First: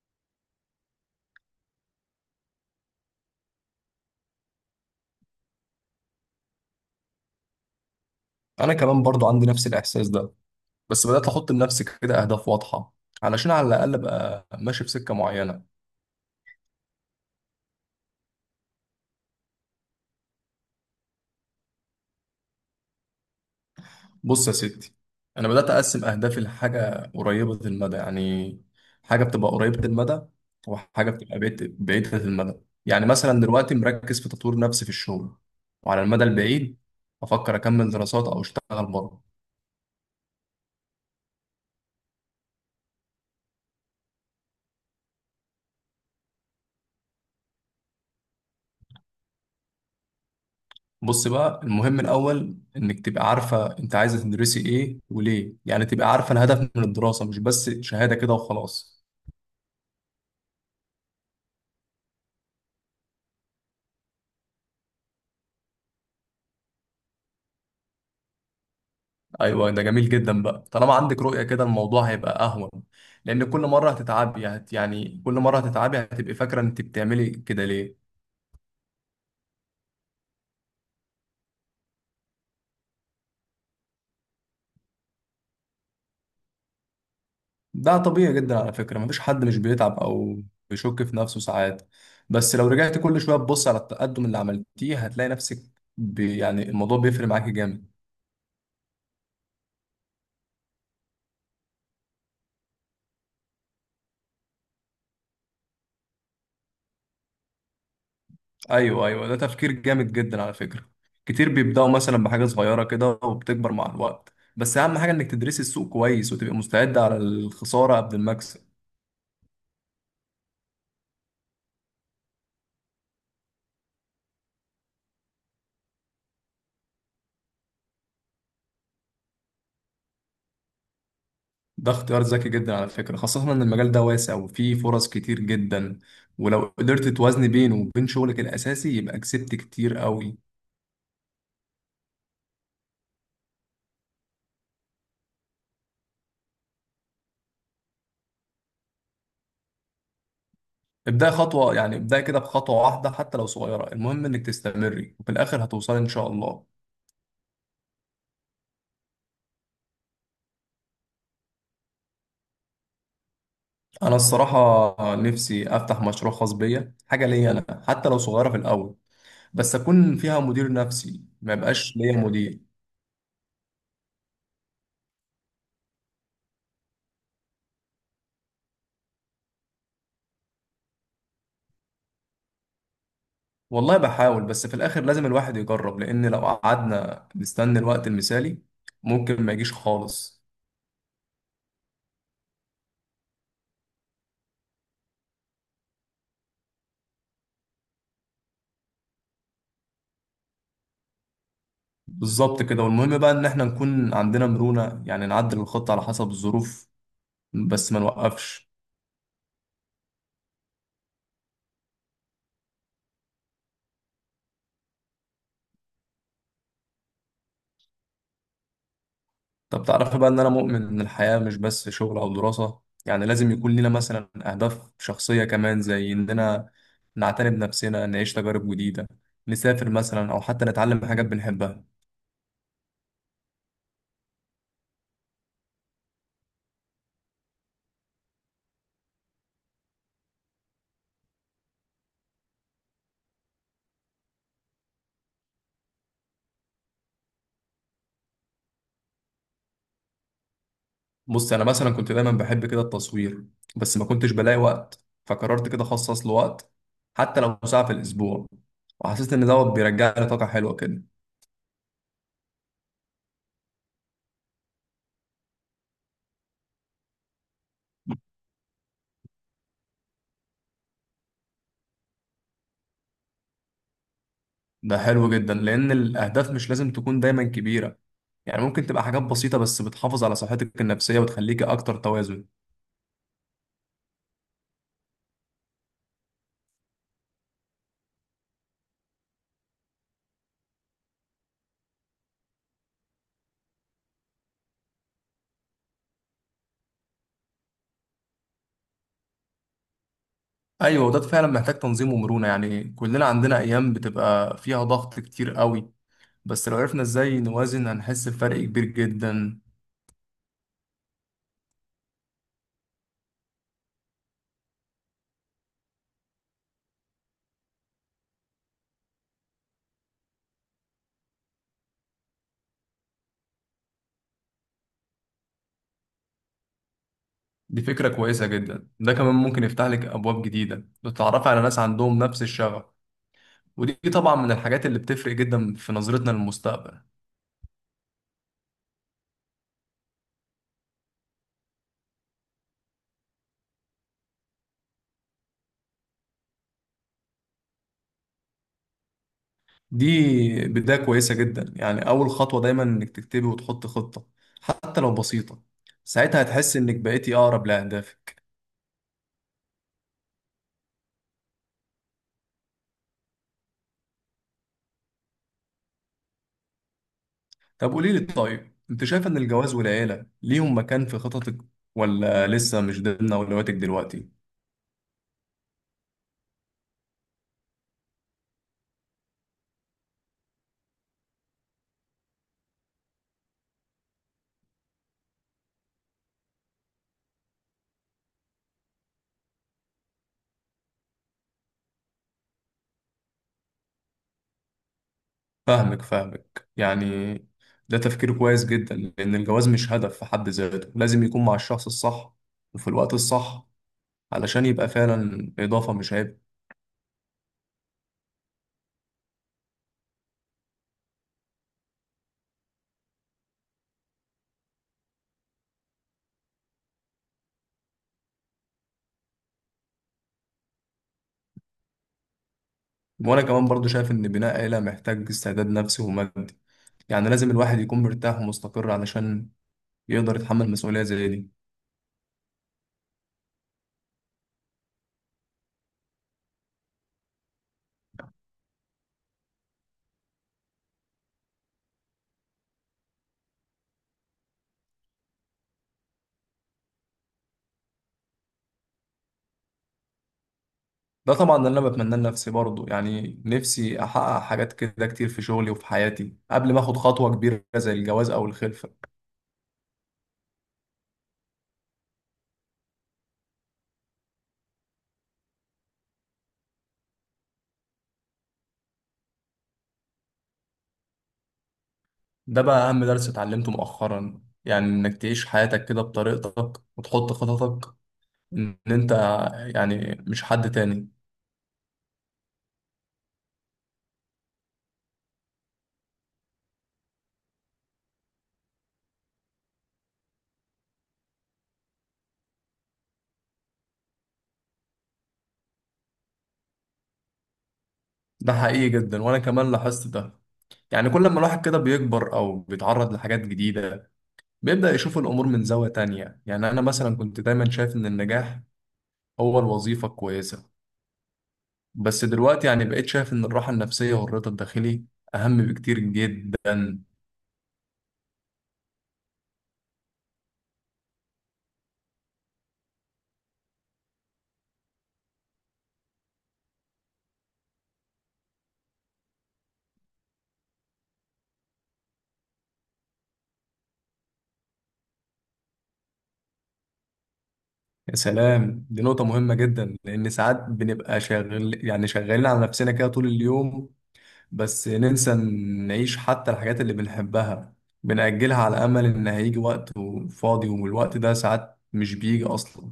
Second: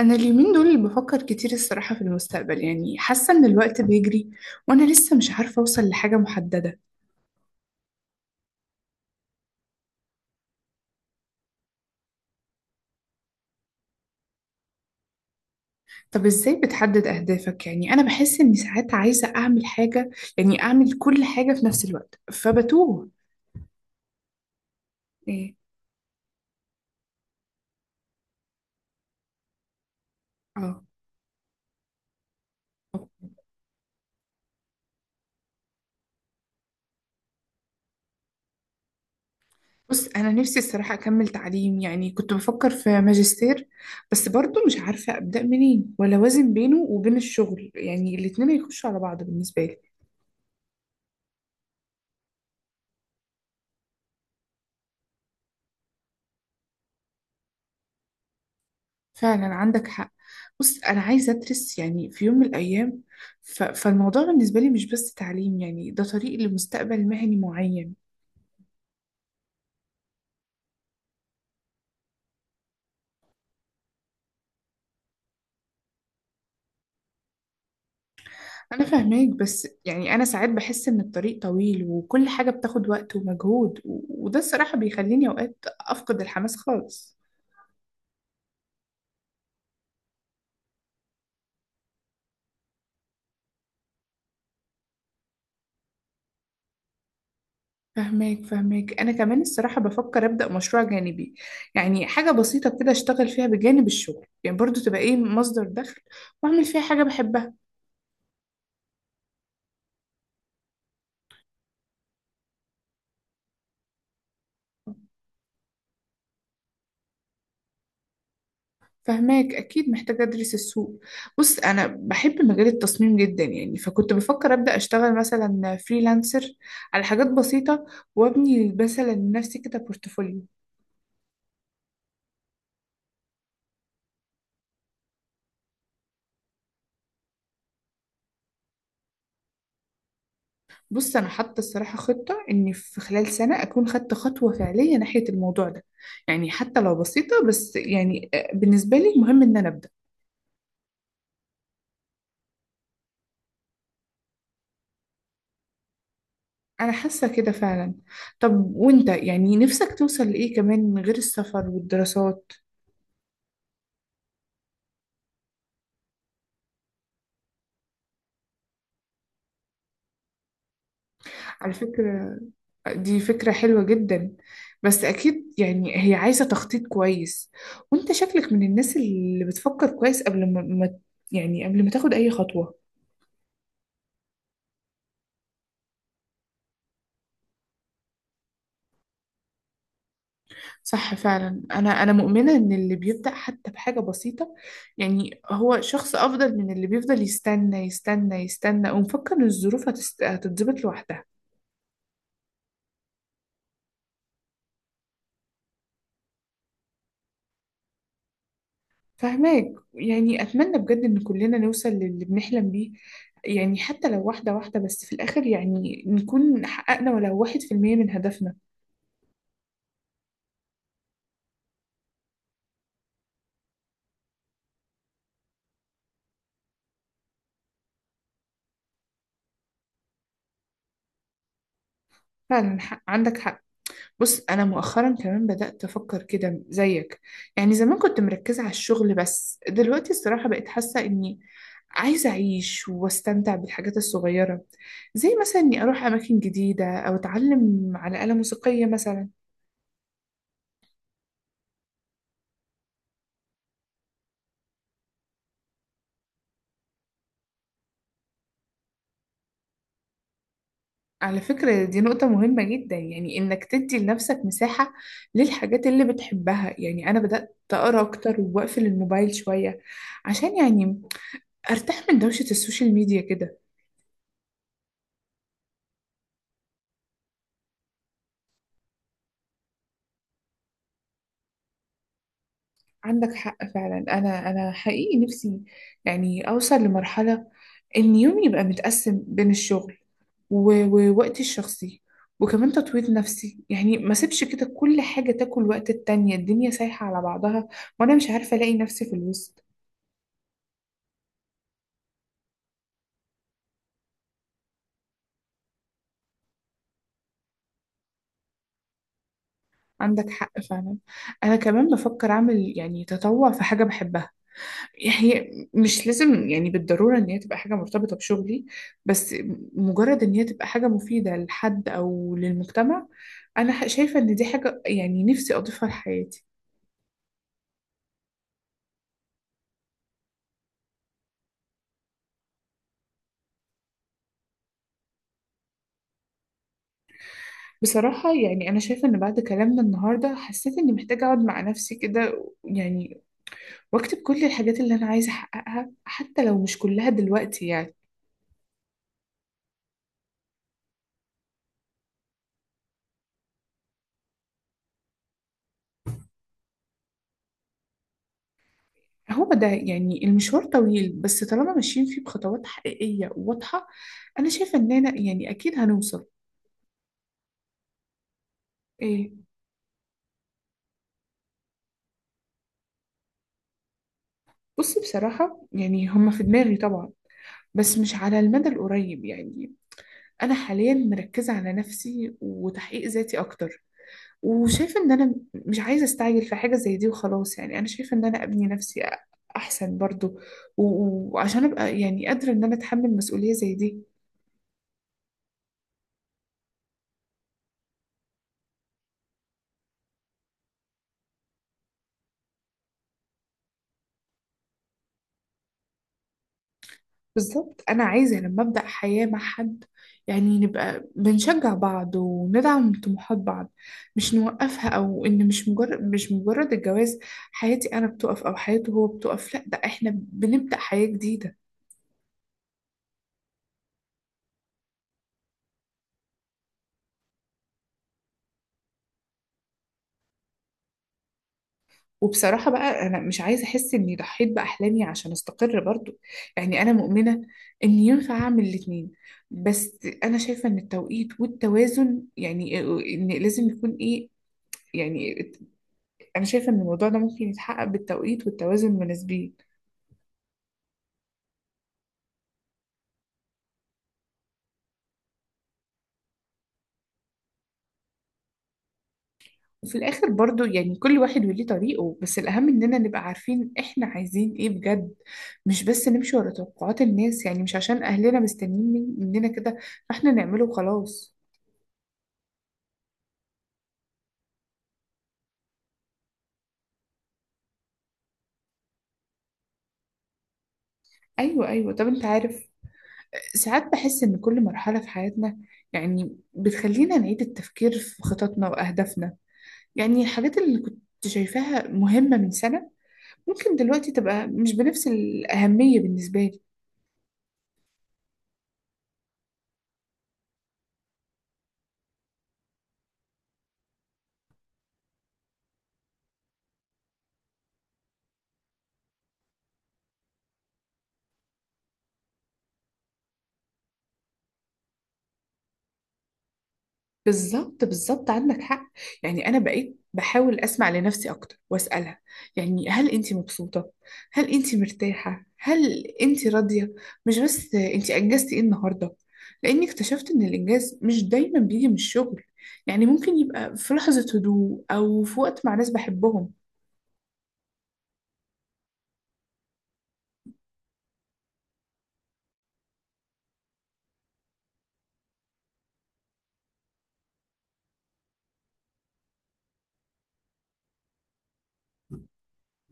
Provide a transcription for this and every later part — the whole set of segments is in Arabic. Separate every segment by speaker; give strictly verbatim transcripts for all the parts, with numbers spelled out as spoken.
Speaker 1: أنا اليومين دول بفكر كتير الصراحة في المستقبل، يعني حاسة إن الوقت بيجري وأنا لسه مش عارفة أوصل لحاجة محددة.
Speaker 2: انا كمان برضو عندي نفس الاحساس ده. بس بدات احط لنفسي كده اهداف واضحه علشان على الاقل ابقى ماشي في سكه معينه.
Speaker 1: طب إزاي بتحدد أهدافك؟ يعني أنا بحس إني ساعات عايزة أعمل حاجة، يعني أعمل كل حاجة في نفس الوقت فبتوه.
Speaker 2: بص يا ستي، انا
Speaker 1: إيه؟
Speaker 2: بدات اقسم اهدافي لحاجه قريبه المدى، يعني حاجه بتبقى قريبه المدى،
Speaker 1: آه.
Speaker 2: وحاجه بتبقى بعيد- بعيده المدى. يعني مثلا دلوقتي مركز في تطوير نفسي في الشغل، وعلى المدى البعيد افكر اكمل دراسات او اشتغل بره.
Speaker 1: بص، أنا نفسي الصراحة أكمل تعليم، يعني كنت بفكر في ماجستير، بس برضه مش عارفة أبدأ منين ولا أوازن بينه وبين الشغل، يعني الاتنين يخشوا على بعض بالنسبة لي.
Speaker 2: بص بقى، المهم الأول إنك تبقى عارفة أنت عايزة تدرسي إيه وليه، يعني تبقى عارفة الهدف من الدراسة مش بس شهادة كده وخلاص.
Speaker 1: فعلا عندك حق. بص، أنا عايزة أدرس يعني في يوم من الأيام. ف... فالموضوع بالنسبة لي مش بس تعليم، يعني ده طريق لمستقبل مهني معين.
Speaker 2: أيوة، ده جميل جدا بقى، طالما عندك رؤية كده الموضوع هيبقى أهون، لأن كل مرة هتتعبي هت يعني كل مرة هتتعبي هتبقي فاكرة أنت بتعملي كده ليه.
Speaker 1: أنا فاهماك، بس يعني أنا ساعات بحس إن الطريق طويل وكل حاجة بتاخد وقت ومجهود، و... وده الصراحة بيخليني أوقات أفقد الحماس خالص.
Speaker 2: ده طبيعي جدا على فكرة، مفيش حد مش بيتعب أو بيشك في نفسه ساعات. بس لو رجعت كل شوية تبص على التقدم اللي عملتيه هتلاقي نفسك، بي يعني الموضوع بيفرق معاكي جامد.
Speaker 1: فهماك فهماك، أنا كمان الصراحة بفكر أبدأ مشروع جانبي، يعني حاجة بسيطة كده أشتغل فيها بجانب الشغل، يعني برضو تبقى إيه مصدر دخل، وأعمل فيها حاجة بحبها.
Speaker 2: ايوه ايوه، ده تفكير جامد جدا على فكره. كتير بيبداوا مثلا بحاجه صغيره كده وبتكبر مع الوقت، بس اهم حاجه انك تدرسي السوق كويس وتبقى مستعده على الخساره قبل المكسب.
Speaker 1: فهماك، اكيد محتاجه ادرس السوق. بص، انا بحب مجال التصميم جدا، يعني فكنت بفكر ابدا اشتغل مثلا فريلانسر على حاجات بسيطه، وابني مثلا لنفسي كده بورتفوليو.
Speaker 2: ده اختيار ذكي جدا على فكره، خاصه ان المجال ده واسع وفيه فرص كتير جدا، ولو قدرت توازني بينه وبين شغلك الاساسي يبقى كسبت كتير قوي.
Speaker 1: بص، انا حاطه الصراحه خطه اني في خلال سنه اكون خدت خطوه فعليه ناحيه الموضوع ده، يعني حتى لو بسيطه، بس يعني آه، بالنسبه لي مهم ان انا ابدا.
Speaker 2: ابدأي خطوه، يعني ابدأي كده بخطوه واحده حتى لو صغيره، المهم انك تستمري وفي الاخر هتوصلي ان شاء الله.
Speaker 1: انا حاسه كده فعلا. طب وانت يعني نفسك توصل لايه كمان غير السفر والدراسات؟
Speaker 2: انا الصراحه نفسي افتح مشروع خاص بيا، حاجه ليا انا حتى لو صغيره في الاول، بس اكون فيها مدير نفسي ما
Speaker 1: على
Speaker 2: يبقاش ليا
Speaker 1: فكره،
Speaker 2: مدير.
Speaker 1: دي فكرة حلوة جدا، بس أكيد يعني هي عايزة تخطيط كويس. وأنت شكلك من الناس اللي بتفكر كويس قبل ما ما- يعني قبل ما تاخد أي خطوة.
Speaker 2: والله بحاول، بس في الاخر لازم الواحد يجرب، لان لو قعدنا نستنى الوقت المثالي ممكن ما يجيش خالص.
Speaker 1: صح فعلا. أنا أنا مؤمنة إن اللي بيبدأ حتى بحاجة بسيطة، يعني هو شخص أفضل من اللي بيفضل يستنى يستنى يستنى، ومفكر إن الظروف هتست- هتتظبط لوحدها.
Speaker 2: بالظبط كده. والمهم بقى ان احنا نكون عندنا مرونة، يعني نعدل الخطة على حسب الظروف، بس ما نوقفش.
Speaker 1: فهماك، يعني أتمنى بجد إن كلنا نوصل للي بنحلم بيه، يعني حتى لو واحدة واحدة، بس في الآخر يعني نكون حققنا ولو واحد في المية من هدفنا.
Speaker 2: طب تعرف بقى ان انا مؤمن ان الحياة مش بس شغل او دراسة؟ يعني لازم يكون لنا مثلا اهداف شخصية كمان، زي اننا نعتني بنفسنا، نعيش تجارب جديدة، نسافر مثلا، او حتى نتعلم حاجات بنحبها.
Speaker 1: فعلا حق. عندك حق. بص، أنا مؤخرا كمان بدأت أفكر كده زيك، يعني زمان كنت مركزة على الشغل، بس دلوقتي الصراحة بقيت حاسة إني عايزة أعيش واستمتع بالحاجات الصغيرة، زي مثلا إني أروح أماكن جديدة أو أتعلم على آلة موسيقية مثلا.
Speaker 2: بص انا مثلا كنت دايما بحب كده التصوير، بس ما كنتش بلاقي وقت، فقررت كده اخصص له وقت حتى لو ساعة في الاسبوع، وحسيت ان دوت بيرجع لي طاقة حلوة كده.
Speaker 1: على فكرة، دي نقطة مهمة جدا، يعني إنك تدي لنفسك مساحة للحاجات اللي بتحبها، يعني أنا بدأت أقرأ أكتر وأقفل الموبايل شوية عشان يعني أرتاح من دوشة السوشيال ميديا كده.
Speaker 2: ده حلو جدا، لان الاهداف مش لازم تكون دايما كبيرة، يعني ممكن تبقى حاجات بسيطة بس بتحافظ على صحتك النفسية وتخليك اكتر توازن.
Speaker 1: عندك حق فعلا. أنا أنا حقيقي نفسي يعني أوصل لمرحلة إن يومي يبقى متقسم بين الشغل و- ووقتي الشخصي، وكمان تطوير نفسي، يعني ما سيبش كده كل حاجة تاكل وقت التانية، الدنيا سايحة على بعضها. وأنا مش عارفة ألاقي نفسي في الوسط.
Speaker 2: ايوه، وده فعلا محتاج تنظيم ومرونة، يعني كلنا عندنا ايام بتبقى فيها ضغط كتير قوي، بس لو عرفنا ازاي نوازن هنحس بفرق كبير جدا.
Speaker 1: عندك حق فعلا. انا كمان بفكر اعمل يعني تطوع في حاجه بحبها. هي مش لازم يعني بالضروره ان هي تبقى حاجه مرتبطه بشغلي، بس مجرد ان هي تبقى حاجه مفيده لحد او للمجتمع. انا ح- شايفه ان دي حاجه يعني نفسي اضيفها لحياتي.
Speaker 2: دي فكرة كويسة جدا، ده كمان ممكن يفتح لك أبواب جديدة لتتعرفي على ناس عندهم نفس الشغف، ودي طبعا من الحاجات اللي بتفرق جدا في نظرتنا للمستقبل.
Speaker 1: بصراحه يعني انا شايفه ان بعد كلامنا النهارده حسيت اني محتاجه اقعد مع نفسي كده يعني، واكتب كل الحاجات اللي انا عايزه احققها حتى لو مش كلها دلوقتي يعني.
Speaker 2: دي بداية كويسة جدا، يعني أول خطوة دايما إنك تكتبي وتحطي خطة حتى لو بسيطة، ساعتها هتحس إنك بقيتي أقرب لأهدافك.
Speaker 1: هو ده، يعني المشوار طويل، بس طالما ماشيين فيه بخطوات حقيقية وواضحة، أنا شايفة إننا يعني أكيد هنوصل.
Speaker 2: طب قولي لي، طيب أنت شايفة
Speaker 1: إيه؟
Speaker 2: إن الجواز والعيلة ليهم مكان في خططك ولا لسه مش ضمن أولوياتك دلوقتي؟
Speaker 1: بصي، بصراحة يعني هما في دماغي طبعا، بس مش على المدى القريب، يعني أنا حاليا مركزة على نفسي وتحقيق ذاتي أكتر، وشايفة إن أنا مش عايزة أستعجل في حاجة زي دي وخلاص. يعني أنا شايفة إن أنا أبني نفسي أحسن برضو، و- وعشان أبقى يعني قادرة إن أنا أتحمل مسؤولية زي دي.
Speaker 2: فاهمك فاهمك، يعني ده تفكير كويس جدا، لأن الجواز مش هدف في حد ذاته، لازم يكون مع الشخص الصح وفي الوقت الصح، علشان يبقى فعلا إضافة مش عيب.
Speaker 1: بالظبط. انا عايزه لما ابدا حياه مع حد، يعني نبقى بنشجع بعض وندعم طموحات بعض، مش نوقفها. او ان مش مجرد مش مجرد الجواز حياتي انا بتقف او حياته هو بتقف، لا ده احنا بنبدا حياه جديده.
Speaker 2: وأنا كمان برضو شايف إن بناء عيلة محتاج استعداد نفسي ومادي، يعني لازم الواحد يكون مرتاح ومستقر علشان يقدر يتحمل مسؤولية زي دي.
Speaker 1: وبصراحه بقى انا مش عايزه احس اني ضحيت باحلامي عشان استقر برضو، يعني انا مؤمنه ان ينفع اعمل الاتنين، بس انا شايفه ان التوقيت والتوازن يعني ان لازم يكون ايه، يعني انا شايفه ان الموضوع ده ممكن يتحقق بالتوقيت والتوازن المناسبين.
Speaker 2: ده طبعا اللي أنا بتمناه لنفسي برضو، يعني نفسي أحقق حاجات كده كتير في شغلي وفي حياتي قبل ما أخد خطوة كبيرة زي الجواز أو الخلفة.
Speaker 1: وفي الاخر برضو يعني كل واحد وليه طريقه، بس الاهم اننا نبقى عارفين احنا عايزين ايه بجد، مش بس نمشي ورا توقعات الناس، يعني مش عشان اهلنا مستنيين من- مننا كده فاحنا نعمله وخلاص.
Speaker 2: ده بقى أهم درس اتعلمته مؤخرا، يعني إنك تعيش حياتك كده بطريقتك وتحط خططك إن أنت، يعني مش حد تاني.
Speaker 1: ايوه ايوه. طب انت عارف، ساعات بحس ان كل مرحله في حياتنا يعني بتخلينا نعيد التفكير في خططنا واهدافنا، يعني الحاجات اللي كنت شايفاها مهمه من سنه ممكن دلوقتي تبقى مش بنفس الاهميه بالنسبه لي.
Speaker 2: ده حقيقي جدا، وأنا كمان لاحظت ده. يعني كل ما الواحد كده بيكبر أو بيتعرض لحاجات جديدة بيبدأ يشوف الأمور من زاوية تانية. يعني أنا مثلا كنت دايما شايف إن النجاح هو الوظيفة الكويسة، بس دلوقتي يعني بقيت شايف إن الراحة النفسية والرضا الداخلي أهم بكتير جدا.
Speaker 1: بالظبط بالظبط، عندك حق. يعني انا بقيت بحاول اسمع لنفسي اكتر واسالها، يعني هل انت مبسوطه، هل انت مرتاحه، هل انت راضيه، مش بس انت انجزتي ايه النهارده. لاني اكتشفت ان الانجاز مش دايما بيجي من الشغل، يعني ممكن يبقى في لحظه هدوء او في وقت مع ناس بحبهم.
Speaker 2: يا سلام، دي نقطة مهمة جدا، لأن ساعات بنبقى شغال، يعني شغالين على نفسنا كده طول اليوم، بس ننسى نعيش حتى الحاجات اللي بنحبها، بنأجلها على أمل إن هيجي وقت فاضي، والوقت ده ساعات مش بيجي أصلا.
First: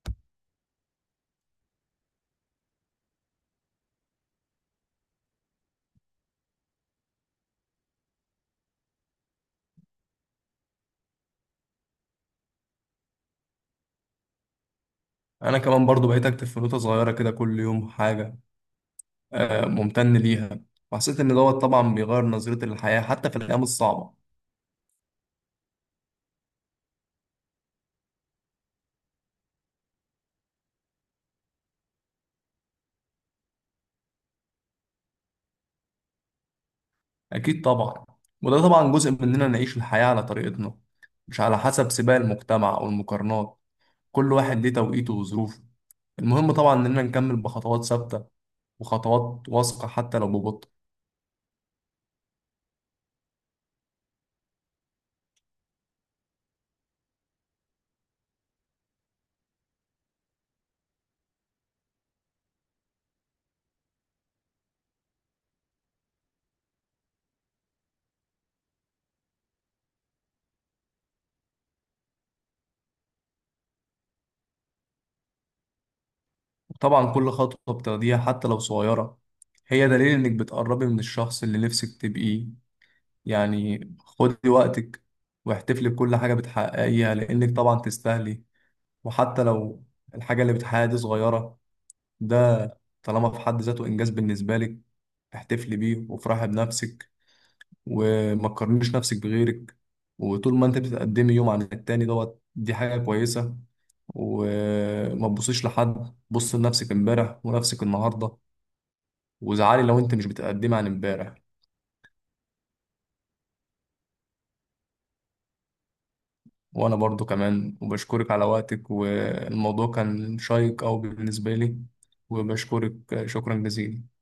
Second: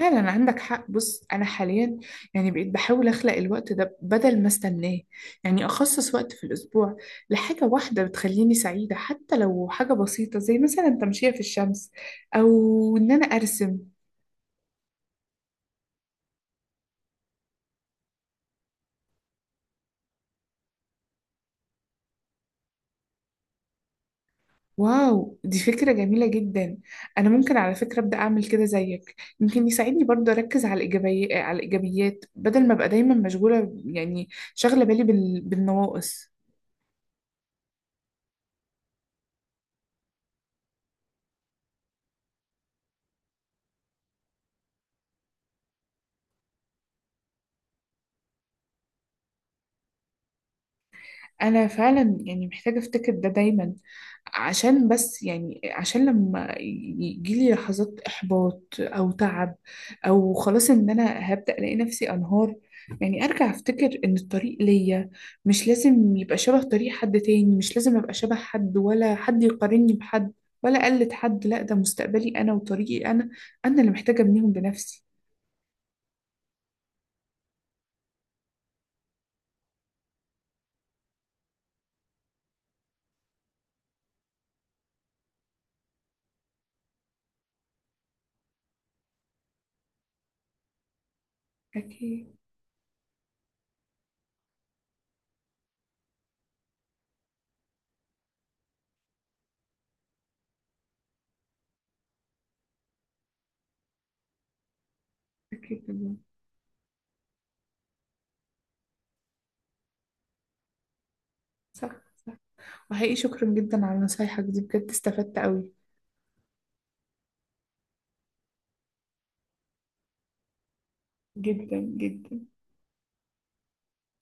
Speaker 1: فعلا عندك حق. بص انا حاليا يعني بقيت بحاول اخلق الوقت ده بدل ما استناه، يعني اخصص وقت في الاسبوع لحاجه واحده بتخليني سعيده، حتى لو حاجه بسيطه زي مثلا التمشيه في الشمس او ان انا ارسم.
Speaker 2: أنا كمان برضو بقيت أكتب في نوتة صغيرة كده كل يوم حاجة آه، ممتن ليها، وحسيت إن دوت طبعا بيغير نظرتي للحياة حتى في الأيام الصعبة.
Speaker 1: واو، دي فكره جميله جدا. انا ممكن على فكره ابدا اعمل كده زيك، يمكن يساعدني برضه اركز على الايجابيه على الايجابيات، بدل ما ابقى دايما مشغوله، يعني شاغله بالي بال... بالنواقص.
Speaker 2: أكيد طبعا، وده طبعا جزء مننا، نعيش الحياة على طريقتنا مش على حسب سباق المجتمع أو المقارنات. كل واحد ليه توقيته وظروفه، المهم طبعا إننا نكمل بخطوات ثابتة وخطوات واثقة حتى لو ببطء.
Speaker 1: انا فعلا يعني محتاجه افتكر ده دايما، عشان بس يعني عشان لما يجيلي لحظات احباط او تعب، او خلاص ان انا هبدا الاقي نفسي انهار، يعني ارجع افتكر ان الطريق ليا مش لازم يبقى شبه طريق حد تاني، مش لازم ابقى شبه حد، ولا حد يقارني بحد، ولا اقلد حد، لا ده مستقبلي انا وطريقي انا، انا اللي محتاجه ابنيهم بنفسي.
Speaker 2: وطبعا كل خطوة بتاخديها حتى لو صغيرة هي دليل إنك بتقربي من الشخص اللي نفسك تبقيه، يعني خدي وقتك واحتفلي بكل حاجة بتحققيها، لأنك طبعا تستاهلي. وحتى لو الحاجة اللي بتحققها دي صغيرة،
Speaker 1: اكيد.
Speaker 2: ده طالما في حد ذاته إنجاز بالنسبة لك، احتفلي بيه وافرحي بنفسك، وما تقارنيش نفسك بغيرك. وطول ما انت بتتقدمي يوم عن التاني، دوت دي حاجة كويسة. وما تبصيش
Speaker 1: اكيد
Speaker 2: لحد،
Speaker 1: والله.
Speaker 2: بص لنفسك امبارح ونفسك النهاردة، وزعلي لو انت مش بتقدمي عن امبارح.
Speaker 1: صح. صح. وحقيقي شكرا جدا على نصايحك دي، بجد استفدت قوي
Speaker 2: وانا برضو كمان وبشكرك على وقتك، والموضوع كان شيق او بالنسبة
Speaker 1: جدا
Speaker 2: لي.
Speaker 1: جدا.
Speaker 2: وبشكرك شكرا جزيلا.